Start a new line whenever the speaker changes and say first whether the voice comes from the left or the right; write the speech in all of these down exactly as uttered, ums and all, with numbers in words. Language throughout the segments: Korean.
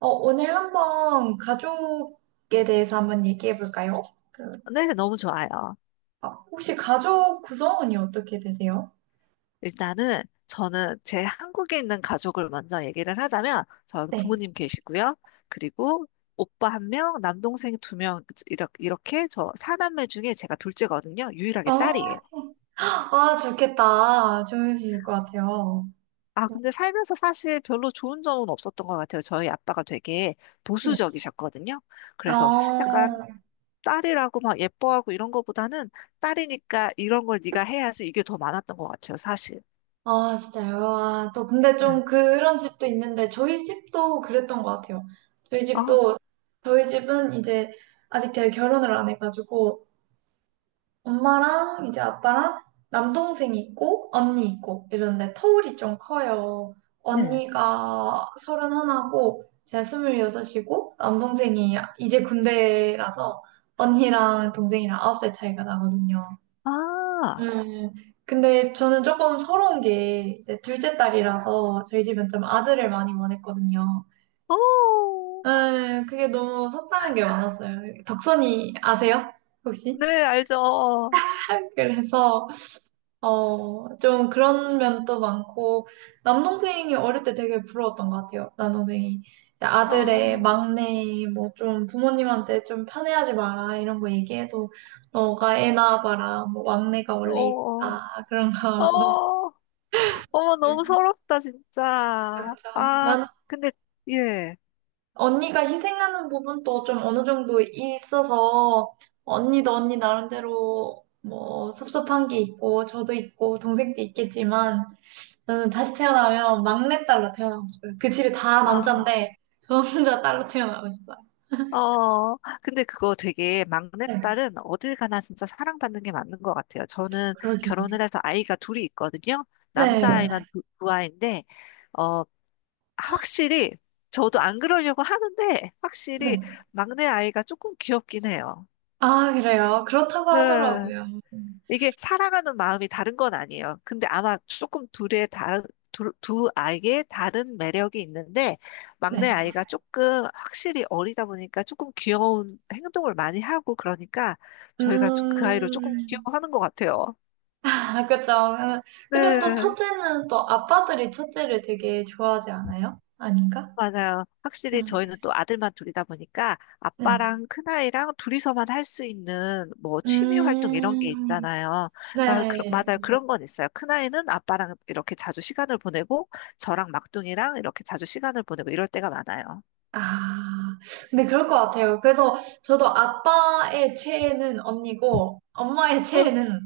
right: 어, 오늘 한번 가족에 대해서 한번 얘기해 볼까요? 그,
left: 네, 너무 좋아요.
right: 아, 혹시 가족 구성원이 어떻게 되세요?
left: 일단은 저는 제 한국에 있는 가족을 먼저 얘기를 하자면, 저는
right: 네.
left: 부모님 계시고요. 그리고 오빠 한 명, 남동생 두 명, 이렇게, 이렇게 저 사남매 중에 제가 둘째거든요. 유일하게
right: 어,
left: 딸이에요.
right: 아, 좋겠다. 좋으실 것 같아요.
left: 아, 근데 살면서 사실 별로 좋은 점은 없었던 것 같아요. 저희 아빠가 되게
right: 네.
left: 보수적이셨거든요. 그래서
right: 어,
left: 약간 딸이라고 막 예뻐하고 이런 거보다는 딸이니까 이런 걸 네가 해야지 이게 더 많았던 것 같아요, 사실.
right: 아, 진짜요? 아, 또 근데
left: 네.
right: 좀 그런 집도 있는데 저희 집도 그랬던 것 같아요. 저희
left: 아,
right: 집도 저희 집은 이제 아직 제가 결혼을 안 해가지고 엄마랑 이제 아빠랑 남동생이 있고 언니 있고 이러는데 터울이 좀 커요.
left: 네.
right: 언니가 서른 하나고 제가 스물여섯이고 남동생이 이제 군대라서 언니랑 동생이랑 아홉 살 차이가 나거든요.
left: 아,
right: 음, 근데 저는 조금 서러운 게 이제 둘째 딸이라서 저희 집은 좀 아들을 많이 원했거든요.
left: 어,
right: 음, 그게 너무 속상한 게 많았어요. 덕선이 아세요? 혹시?
left: 네, 알죠. 어,
right: 그래서 어, 좀 그런 면도 많고, 남동생이 어릴 때 되게 부러웠던 것 같아요. 남동생이. 이제
left: 어,
right: 아들의 막내, 뭐 좀 부모님한테 좀 편애하지 마라, 이런 거 얘기해도, 너가 애 낳아봐라, 뭐 막내가 원래
left: 어,
right: 이쁘다, 그런 거 하고.
left: 어, 어머, 너무 서럽다, 진짜.
right: 그렇죠.
left: 아,
right: 난
left: 근데, 예.
right: 언니가 희생하는 부분도 좀 어느 정도 있어서, 언니도 언니 나름대로 뭐 섭섭한 게 있고, 저도 있고, 동생도 있겠지만, 저는 다시 태어나면 막내딸로 태어나고 싶어요. 그 집이 다
left: 아,
right: 남잔데 저 혼자 딸로 태어나고 싶어요.
left: 어, 근데 그거 되게
right: 네.
left: 막내딸은 어딜 가나 진짜 사랑받는 게 맞는 것 같아요. 저는
right: 그러게요.
left: 결혼을 해서 아이가 둘이 있거든요.
right: 네.
left: 남자아이만 두, 두 아이인데, 어, 확실히, 저도 안 그러려고 하는데, 확실히
right: 네.
left: 막내 아이가 조금 귀엽긴 해요.
right: 아, 그래요. 그렇다고
left: 네.
right: 하더라고요.
left: 이게 사랑하는 마음이 다른 건 아니에요. 근데 아마 조금 둘의 다른 두, 두 아이의 다른 매력이 있는데
right: 네.
left: 막내 아이가 조금 확실히 어리다 보니까 조금 귀여운 행동을 많이 하고 그러니까 저희가 그 아이를 조금
right: 음,
left: 귀여워하는 것 같아요.
right: 아, 그쵸. 근데 또
left: 네.
right: 첫째는 또 아빠들이 첫째를 되게 좋아하지 않아요? 아닌가?
left: 맞아요.
right: 음,
left: 확실히 저희는 또 아들만 둘이다 보니까
right: 네.
left: 아빠랑 큰아이랑 둘이서만 할 수 있는 뭐 취미 활동 이런
right: 음,
left: 게 있잖아요. 나 그,
right: 네.
left: 맞아요. 그런 건 있어요. 큰아이는 아빠랑 이렇게 자주 시간을 보내고 저랑 막둥이랑 이렇게 자주 시간을 보내고 이럴 때가 많아요.
right: 아, 근데 그럴 것 같아요. 그래서 저도 아빠의 최애는 언니고, 엄마의
left: 어,
right: 최애는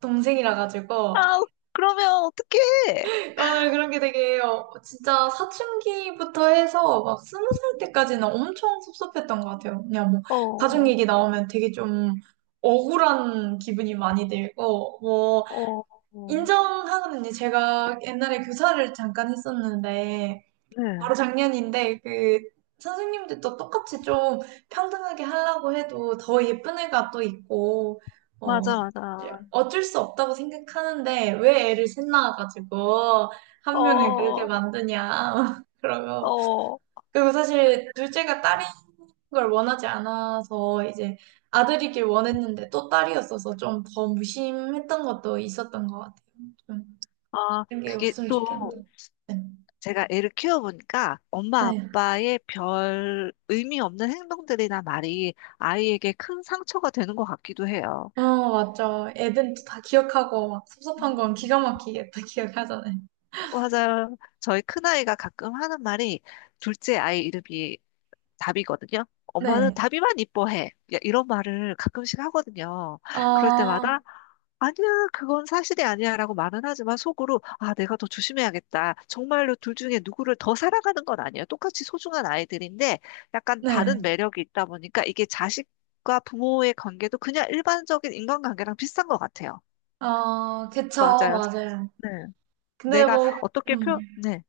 right: 동생이라 가지고,
left: 아우, 그러면 어떡해?
right: 오늘 그런 게 되게, 어, 진짜 사춘기부터 해서 막 스무 살 때까지는 엄청 섭섭했던 것 같아요. 그냥 뭐, 가족
left: 어,
right: 얘기 나오면 되게 좀 억울한 기분이 많이 들고, 뭐,
left: 어, 어.
right: 인정하는 게 제가 옛날에 교사를 잠깐 했었는데,
left: 네.
right: 바로 작년인데 그 선생님들도 똑같이 좀 평등하게 하려고 해도 더 예쁜 애가 또 있고 어
left: 맞아, 맞아.
right: 어쩔 수 없다고 생각하는데 왜 애를 셋 낳아가지고 한 명을 그렇게
left: 어,
right: 만드냐 그러면
left: 어.
right: 그리고 사실 둘째가 딸인 걸 원하지 않아서 이제 아들이길 원했는데 또 딸이었어서 좀 더 무심했던 것도 있었던 것 같아요. 좀
left: 아,
right: 그런 게
left: 그게
right: 없으면 좋겠는데.
left: 또
right: 네.
left: 제가 애를 키워보니까 엄마
right: 네.
left: 아빠의 별 의미 없는 행동들이나 말이 아이에게 큰 상처가 되는 것 같기도 해요.
right: 어, 맞죠. 애들이 또다 기억하고 막 섭섭한
left: 음.
right: 건 기가 막히게 다 기억하잖아요.
left: 맞아요. 저희 큰아이가 가끔 하는 말이 둘째 아이 이름이 답이거든요. 엄마는
right: 네.
left: 답이만 이뻐해. 야, 이런 말을 가끔씩 하거든요. 그럴
right: 어,
left: 때마다 아니야, 그건 사실이 아니야라고 말은 하지만 속으로 아, 내가 더 조심해야겠다. 정말로 둘 중에 누구를 더 사랑하는 건 아니에요. 똑같이 소중한 아이들인데 약간
right: 네.
left: 다른 매력이 있다 보니까 이게 자식과 부모의 관계도 그냥 일반적인 인간관계랑 비슷한 것 같아요.
right: 어, 그쵸.
left: 맞아요.
right: 맞아요.
left: 네.
right: 근데
left: 내가
right: 뭐,
left: 어떻게
right: 음,
left: 표, 네.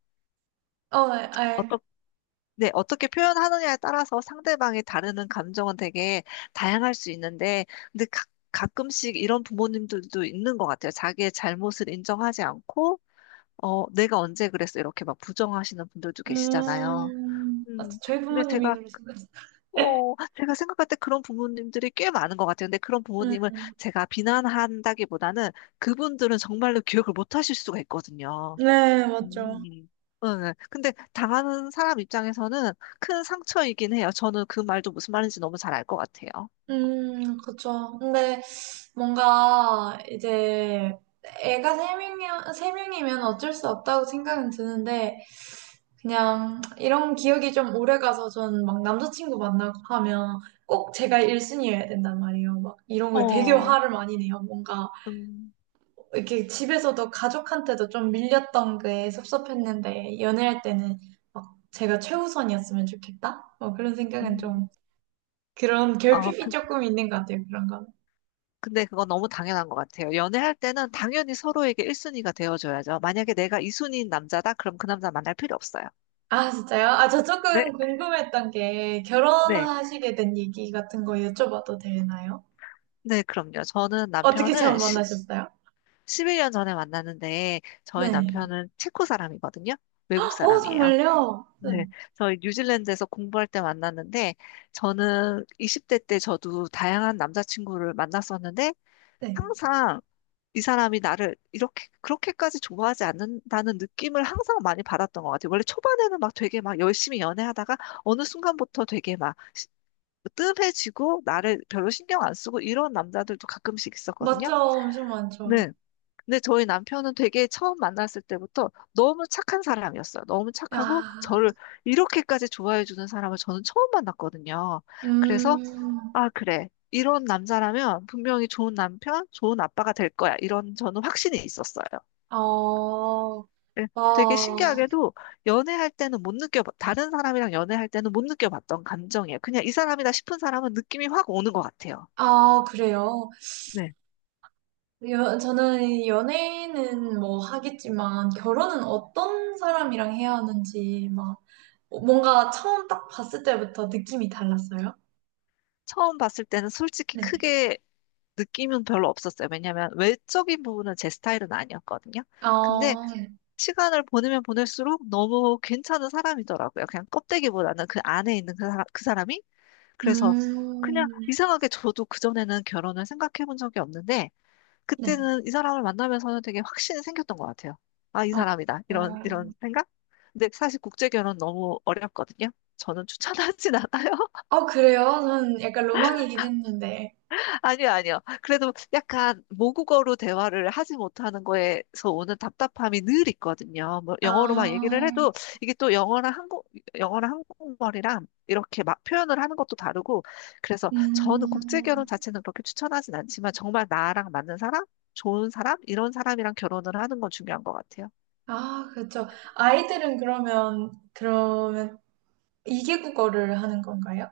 right: 어, 네, 알,
left: 네, 어떻게 표현하느냐에 따라서 상대방이 다루는 감정은 되게 다양할 수 있는데, 근데 가, 가끔씩 이런 부모님들도 있는 것 같아요. 자기의 잘못을 인정하지 않고, 어, 내가 언제 그랬어? 이렇게 막 부정하시는 분들도 계시잖아요.
right: 음, 맞죠.
left: 음,
right: 저희
left: 근데
right: 부모님이
left: 제가,
right: 그러시네요.
left: 어, 제가 생각할 때 그런 부모님들이 꽤 많은 것 같아요. 근데 그런 부모님을
right: 음,
left: 제가 비난한다기보다는 그분들은 정말로 기억을 못 하실 수가 있거든요.
right: 네, 맞죠.
left: 음. 응, 근데 당하는 사람 입장에서는 큰 상처이긴 해요. 저는 그 말도 무슨 말인지 너무 잘 알 것 같아요.
right: 음, 그쵸. 근데 뭔가 이제 애가 세 명이, 세 명이면 어쩔 수 없다고 생각은 드는데, 그냥 이런 기억이 좀 오래 가서 전 막 남자친구 만나고 하면 꼭 제가 일 순위여야 된단 말이에요. 막 이런 거에 되게
left: 어,
right: 화를 많이 내요. 뭔가
left: 음,
right: 이렇게 집에서도 가족한테도 좀 밀렸던 게 섭섭했는데 연애할 때는 막 제가 최우선이었으면 좋겠다? 뭐 그런 생각은
left: 음.
right: 좀 그런
left: 아,
right: 결핍이
left: 그,
right: 조금 있는 것 같아요. 그런 건.
left: 근데 그건 너무 당연한 것 같아요. 연애할 때는 당연히 서로에게 일 순위가 되어줘야죠. 만약에 내가 이 순위인 남자다? 그럼 그 남자 만날 필요 없어요.
right: 아, 진짜요? 아, 저
left: 네,
right: 조금 궁금했던 게
left: 네.
right: 결혼하시게 된 얘기 같은 거 여쭤봐도 되나요?
left: 네, 그럼요. 저는
right: 어떻게
left: 남편을
right: 처음
left: 십,
right: 만나셨어요?
left: 십일 년 전에 만났는데, 저희
right: 네.
left: 남편은 체코 사람이거든요. 외국
right: 어,
left: 사람이에요.
right: 정말요? 네,
left: 네, 저희 뉴질랜드에서 공부할 때 만났는데, 저는 이십 대 때 저도 다양한 남자친구를 만났었는데,
right: 네.
left: 항상 이 사람이 나를 이렇게, 그렇게까지 좋아하지 않는다는 느낌을 항상 많이 받았던 것 같아요. 원래 초반에는 막 되게 막 열심히 연애하다가, 어느 순간부터 되게 막 시- 뭐 뜸해지고, 나를 별로 신경 안 쓰고, 이런 남자들도 가끔씩 있었거든요.
right: 맞죠? 엄청 많죠.
left: 네. 근데 저희 남편은 되게 처음 만났을 때부터 너무 착한 사람이었어요. 너무 착하고
right: 야,
left: 저를 이렇게까지 좋아해 주는 사람을 저는 처음 만났거든요. 그래서
right: 음,
left: 아, 그래. 이런 남자라면 분명히 좋은 남편, 좋은 아빠가 될 거야. 이런 저는 확신이 있었어요.
right: 어,
left: 예, 되게
right: 어,
left: 신기하게도 연애할 때는 못 느껴, 다른 사람이랑 연애할 때는 못 느껴봤던 감정이에요. 그냥 이 사람이다 싶은 사람은 느낌이 확 오는 것 같아요.
right: 아, 그래요.
left: 네.
right: 여, 저는 연애는 뭐 하겠지만, 결혼은 어떤 사람이랑 해야 하는지, 막, 뭔가 처음 딱 봤을 때부터 느낌이 달랐어요.
left: 처음 봤을 때는 솔직히
right: 네.
left: 크게 느낌은 별로 없었어요. 왜냐면 외적인 부분은 제 스타일은 아니었거든요. 근데
right: 어,
left: 시간을 보내면 보낼수록 너무 괜찮은 사람이더라고요. 그냥 껍데기보다는 그 안에 있는 그 사람, 그 사람이. 그래서 그냥
right: 음,
left: 이상하게 저도 그전에는 결혼을 생각해 본 적이 없는데
right: 네.
left: 그때는 이 사람을 만나면서는 되게 확신이 생겼던 것 같아요. 아, 이
right: 어,
left: 사람이다.
right: 어,
left: 이런, 이런 생각? 근데 사실 국제결혼 너무 어렵거든요. 저는 추천하진 않아요.
right: 어, 그래요? 저는 약간 로망이긴 했는데.
left: 아니요, 아니요. 그래도 약간 모국어로 대화를 하지 못하는 거에서 오는 답답함이 늘 있거든요. 뭐 영어로 막
right: 아,
left: 얘기를 해도 이게 또 영어랑 한국, 영어랑 한국말이랑 이렇게 막 표현을 하는 것도 다르고 그래서 저는 국제 결혼
right: 음,
left: 자체는 그렇게 추천하진 않지만 정말 나랑 맞는 사람, 좋은 사람, 이런 사람이랑 결혼을 하는 건 중요한 것 같아요.
right: 아, 그렇죠. 아이들은 그러면, 그러면 이계국어를 하는 건가요?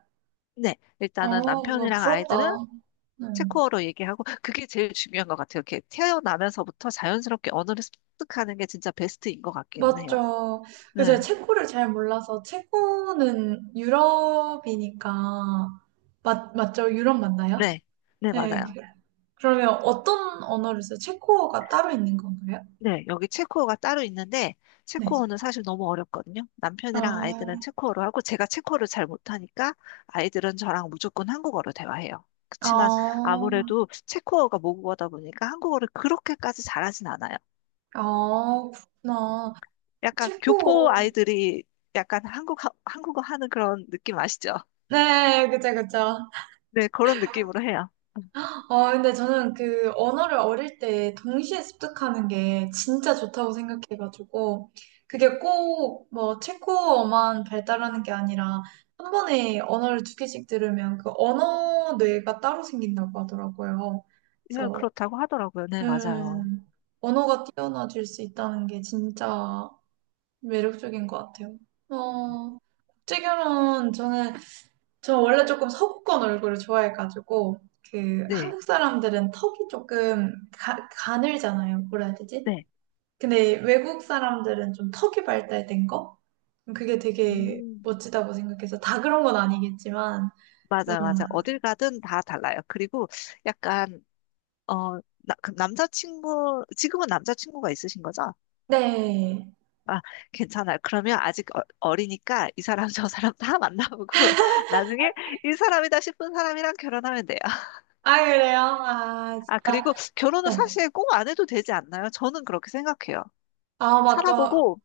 left: 네,
right: 어,
left: 일단은
right: 와,
left: 남편이랑 아이들은
right: 부럽다. 음,
left: 체코어로 얘기하고 그게 제일 중요한 것 같아요. 이렇게 태어나면서부터 자연스럽게 언어를 습득하는 게 진짜 베스트인 것 같기는 해요.
right: 맞죠.
left: 네,
right: 근데 제가 체코를 잘 몰라서, 체코는 유럽이니까, 맞, 맞죠? 유럽 맞나요?
left: 네, 네,
right: 네. 그-
left: 맞아요.
right: 그러면 어떤 언어를 써요? 체코어가 따로 있는 건가요?
left: 네, 여기 체코어가 따로 있는데,
right: 네.
left: 체코어는 사실 너무 어렵거든요. 남편이랑 아이들은
right: 아,
left: 체코어로 하고, 제가 체코어를 잘 못하니까, 아이들은 저랑 무조건 한국어로 대화해요. 그치만,
right: 아,
left: 아무래도 체코어가 모국어다 보니까 한국어를 그렇게까지 잘하진 않아요.
right: 아, 그렇구나.
left: 약간 교포
right: 체코어.
left: 아이들이 약간 한국, 한국어 하는 그런 느낌 아시죠?
right: 네, 그죠, 그죠.
left: 네, 그런 느낌으로 해요.
right: 아, 근데 저는 그 언어를 어릴 때 동시에 습득하는 게 진짜 좋다고 생각해가지고, 그게 꼭 뭐 체코어만 발달하는 게 아니라, 한 번에 언어를 두 개씩 들으면 그 언어 뇌가 따로 생긴다고 하더라고요.
left: 예,
right: 그래서,
left: 그렇다고 하더라고요. 네, 맞아요.
right: 음, 언어가 뛰어나질 수 있다는 게 진짜 매력적인 것 같아요. 어, 국제결혼 저는 저 원래 조금 서구권 얼굴을 좋아해가지고 그
left: 네,
right: 한국 사람들은 턱이 조금 가, 가늘잖아요. 뭐라 해야 되지?
left: 네.
right: 근데 외국 사람들은 좀 턱이 발달된 거? 그게 되게
left: 음.
right: 멋지다고 생각해서 다 그런 건 아니겠지만 좀
left: 맞아, 맞아. 어딜 가든 다 달라요. 그리고 약간, 어, 나, 그 남자친구, 지금은 남자친구가 있으신 거죠?
right: 네.
left: 아, 괜찮아요. 그러면 아직 어, 어리니까 이 사람, 저 사람 다 만나보고 나중에 이 사람이다 싶은 사람이랑 결혼하면 돼요.
right: 아 그래요? 아
left: 아,
right: 진짜
left: 그리고 결혼은
right: 네.
left: 사실 꼭 안 해도 되지 않나요? 저는 그렇게 생각해요.
right: 아 맞죠.
left: 살아보고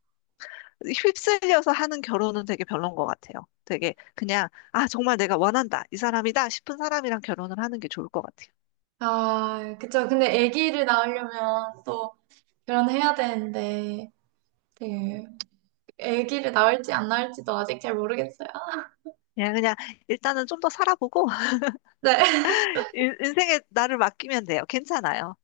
left: 휩쓸려서 하는 결혼은 되게 별론 것 같아요. 되게 그냥, 아, 정말 내가 원한다. 이 사람이다 싶은 사람이랑 결혼을 하는 게 좋을 것 같아요.
right: 아 그쵸. 근데 아기를 낳으려면 또 결혼해야 되는데 되게 아기를 낳을지 안 낳을지도 아직 잘 모르겠어요.
left: 그냥, 그냥 일단은 좀 더 살아보고
right: 네.
left: 인- 인생에 나를 맡기면 돼요. 괜찮아요.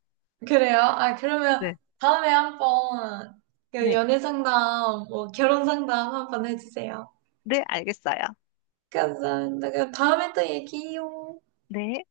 right: 그래요? 아, 그러면
left: 네,
right: 다음에 한번 그
left: 네,
right: 연애 상담, 뭐 결혼 상담 한 번 해주세요.
left: 네, 알겠어요.
right: 감사합니다. 그럼 다음에 또 얘기해요.
left: 네.